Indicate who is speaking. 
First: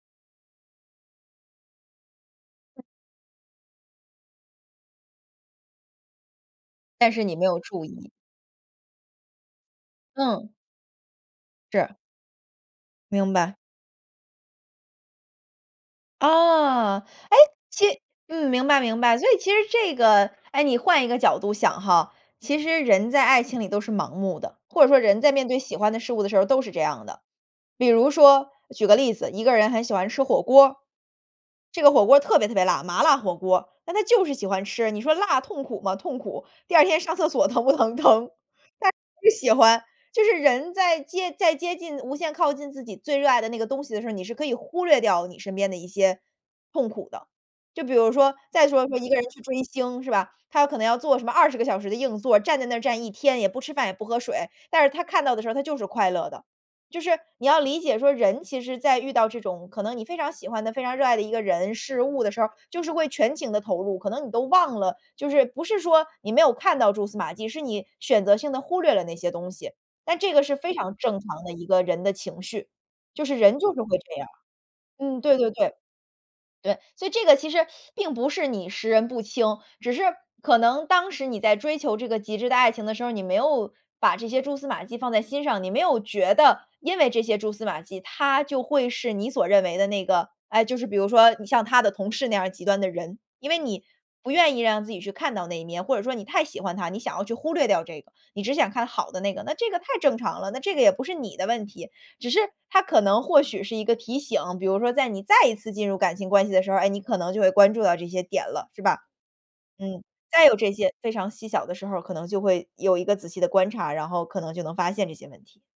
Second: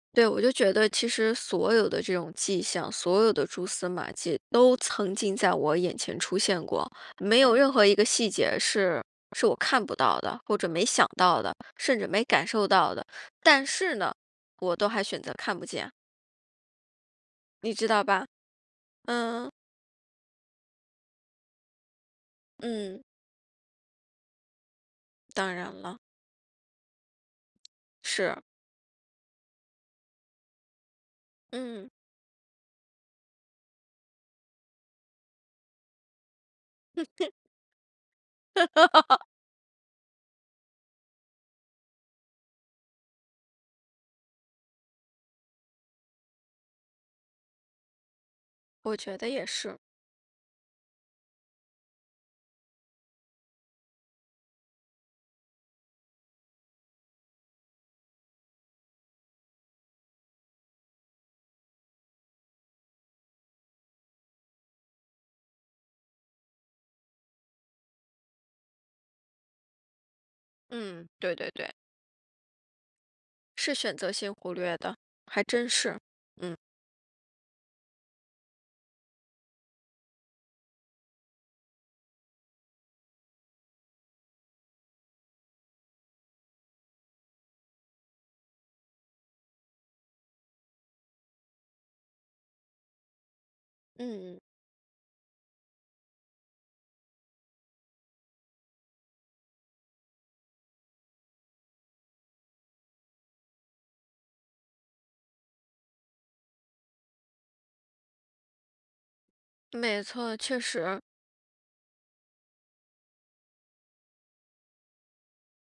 Speaker 1: 对，我就觉得其实所有的这种迹
Speaker 2: 嗯。
Speaker 1: 象，所有的蛛丝马迹都曾经在我眼前出现过，
Speaker 2: 但是你
Speaker 1: 没
Speaker 2: 没
Speaker 1: 有
Speaker 2: 有
Speaker 1: 任
Speaker 2: 注
Speaker 1: 何一个
Speaker 2: 意。
Speaker 1: 细节是是我看不到的，
Speaker 2: 嗯。
Speaker 1: 或者没想到的，
Speaker 2: 是。
Speaker 1: 甚至没感受到的。
Speaker 2: 明白。
Speaker 1: 但是呢，我都还选择看不见。
Speaker 2: 啊，哎，
Speaker 1: 你
Speaker 2: 其
Speaker 1: 知道吧？
Speaker 2: 嗯，明白明白，所以
Speaker 1: 嗯。
Speaker 2: 其实这个哎，你换一个角度想哈，其实
Speaker 1: 嗯。
Speaker 2: 人在爱情里都是盲目的，或者说人在面
Speaker 1: 当
Speaker 2: 对
Speaker 1: 然
Speaker 2: 喜欢
Speaker 1: 了。
Speaker 2: 的事物的时候儿都是这样的。比如
Speaker 1: 是。
Speaker 2: 说举个例子，一个人很喜欢吃火锅儿。这
Speaker 1: 嗯。
Speaker 2: 个火锅特别特别辣，麻辣火锅儿，那他就是喜欢吃，你说辣痛苦吗？痛苦，第2天上厕 所疼不疼？疼。但就喜欢，就是人在接在接近无限靠近自己最热爱的那个东西的时候，你是可以忽略掉你身边的一些痛苦的。就比如说再说说
Speaker 1: 我
Speaker 2: 一
Speaker 1: 觉
Speaker 2: 个人
Speaker 1: 得
Speaker 2: 去
Speaker 1: 也
Speaker 2: 追
Speaker 1: 是。
Speaker 2: 星是吧，他要可能要做什么20个小时的硬座儿，站在那儿站一天，也不吃饭，也不喝水，但是他看到的时候儿，他就是快乐的。就是你要理解说人其实在遇到这种可能你非常喜欢的、非常热爱的一个人、事物的时候儿，就是会全情地投入，可能你都忘了，就是不是说你没有看到蛛丝马迹，是你选择性地忽略了那些东西。但这个是非常
Speaker 1: 嗯，
Speaker 2: 正
Speaker 1: 对
Speaker 2: 常的
Speaker 1: 对
Speaker 2: 一
Speaker 1: 对。
Speaker 2: 个人的情绪，就是人
Speaker 1: 是
Speaker 2: 就是
Speaker 1: 选
Speaker 2: 会
Speaker 1: 择
Speaker 2: 这样，
Speaker 1: 性忽略的，
Speaker 2: 嗯，对
Speaker 1: 还
Speaker 2: 对
Speaker 1: 真
Speaker 2: 对。
Speaker 1: 是，嗯。
Speaker 2: 对，所以这个其实并不是你识人不清，只是可能当时你在追求这个极致的爱情的时候，你没有把这些蜘丝马迹放在心上，你没有觉得因为这些蛛丝马迹，他就会是你所认为的那个哎，就是比如说像他的同事那样儿极端的人。因为你不
Speaker 1: 嗯嗯。
Speaker 2: 愿意让自己去看到那一面，或者说你太喜欢他，你想要去忽略掉这个，你只想看好的那个，那这个太正常了，那这个也不是你的问题。只是它可能或许是一个提醒，比如说在你再一次进入感情关系的时候，哎，你可能就会关注到这些点了，是吧。嗯，
Speaker 1: 没错，
Speaker 2: 再有
Speaker 1: 确
Speaker 2: 这些
Speaker 1: 实。
Speaker 2: 非常细小的时候儿，可能就会有一个仔细的观察，然后可能就能发现这些问题。